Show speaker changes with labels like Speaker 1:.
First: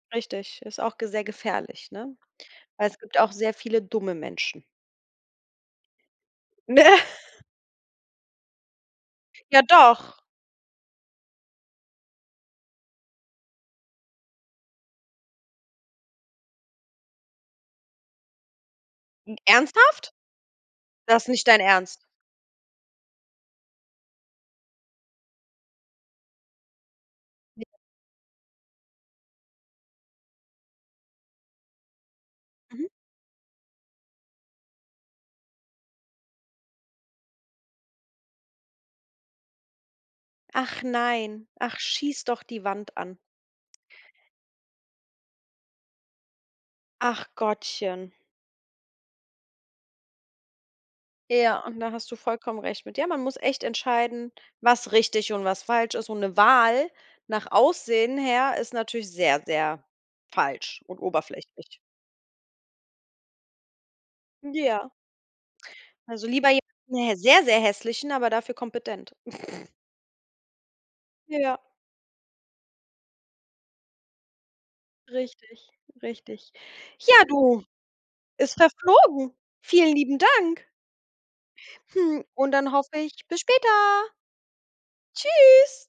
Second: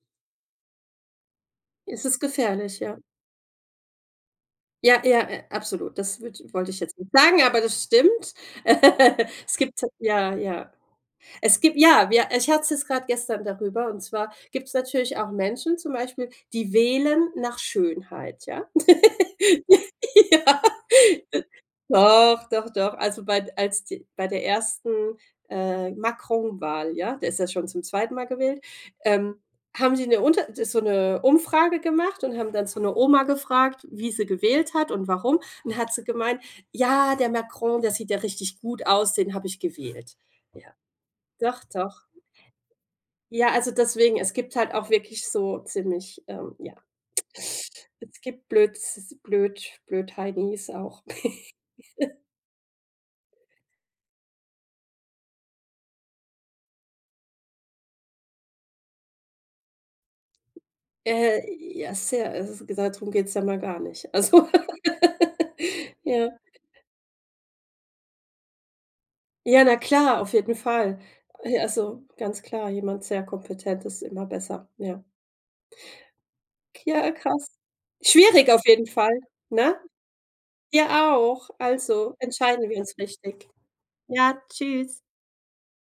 Speaker 1: Richtig, ist auch ge sehr gefährlich,
Speaker 2: Es
Speaker 1: ne,
Speaker 2: ist gefährlich,
Speaker 1: weil
Speaker 2: ja.
Speaker 1: es gibt auch sehr viele dumme Menschen.
Speaker 2: Ja, ja, äh, absolut. Das wird wollte ich jetzt
Speaker 1: Ne.
Speaker 2: nicht sagen, aber das stimmt. Äh, es
Speaker 1: Ja
Speaker 2: gibt
Speaker 1: doch.
Speaker 2: ja, ja es gibt ja, wir ich hatte es jetzt grad gestern darüber, und zwar gibt's natürlich auch Menschen zum Beispiel, die wählen nach Schönheit, ja?
Speaker 1: N Ernsthaft?
Speaker 2: Ja.
Speaker 1: Das
Speaker 2: D
Speaker 1: nicht dein Ernst?
Speaker 2: doch, doch, doch, also bei als die bei der 1. äh, Macron-Wahl, ja der ist ja schon zum 2. Mal gewählt, ähm, haben sie 'ne unter ist so 'ne Umfrage gemacht und haben dann so
Speaker 1: Mhm.
Speaker 2: 'ne Oma gefragt, wie sie gewählt hat und warum, und hat sie gemeint: „Ja, der Macron, der sieht ja richtig gut aus, den habe ich gewählt.“ Ja,
Speaker 1: Ach nein,
Speaker 2: doch,
Speaker 1: ach,
Speaker 2: doch.
Speaker 1: schieß doch die Wand an.
Speaker 2: Ja, also deswegen, es gibt halt auch wirklich so ziemlich, ähm, ja.
Speaker 1: Ach, Gottchen.
Speaker 2: Es gibt blöd, s Blöd Blödheinis auch.
Speaker 1: Ja, und da hast du vollkommen recht mit, ja, man muss echt entscheiden, was richtig und was falsch ist, und 'ne Wahl nach Aussehen her ist natürlich sehr, sehr falsch und
Speaker 2: Äh,
Speaker 1: oberflächlich.
Speaker 2: ja, sehr also dadrum geht's ja mal gar nicht. Also
Speaker 1: Ja. Also,
Speaker 2: ja.
Speaker 1: lieber je 'n sehr, sehr hässlichen, aber dafür kompetent.
Speaker 2: Ja, na klar, auf jeden Fall, äh,
Speaker 1: Ja.
Speaker 2: also ganz klar, jemand sehr Kompetentes ist immer besser, ja.
Speaker 1: Richtig, richtig.
Speaker 2: Ja,
Speaker 1: Ja,
Speaker 2: krass.
Speaker 1: du,
Speaker 2: Schwierig
Speaker 1: ist
Speaker 2: auf jeden Fall,
Speaker 1: verflogen.
Speaker 2: ne?
Speaker 1: Vielen lieben Dank.
Speaker 2: Dir auch. Also,
Speaker 1: Hm, und
Speaker 2: entscheiden
Speaker 1: dann
Speaker 2: wir
Speaker 1: hoffe
Speaker 2: uns
Speaker 1: ich, bis
Speaker 2: richtig.
Speaker 1: später!
Speaker 2: Ja, tschüss.
Speaker 1: Tschüss.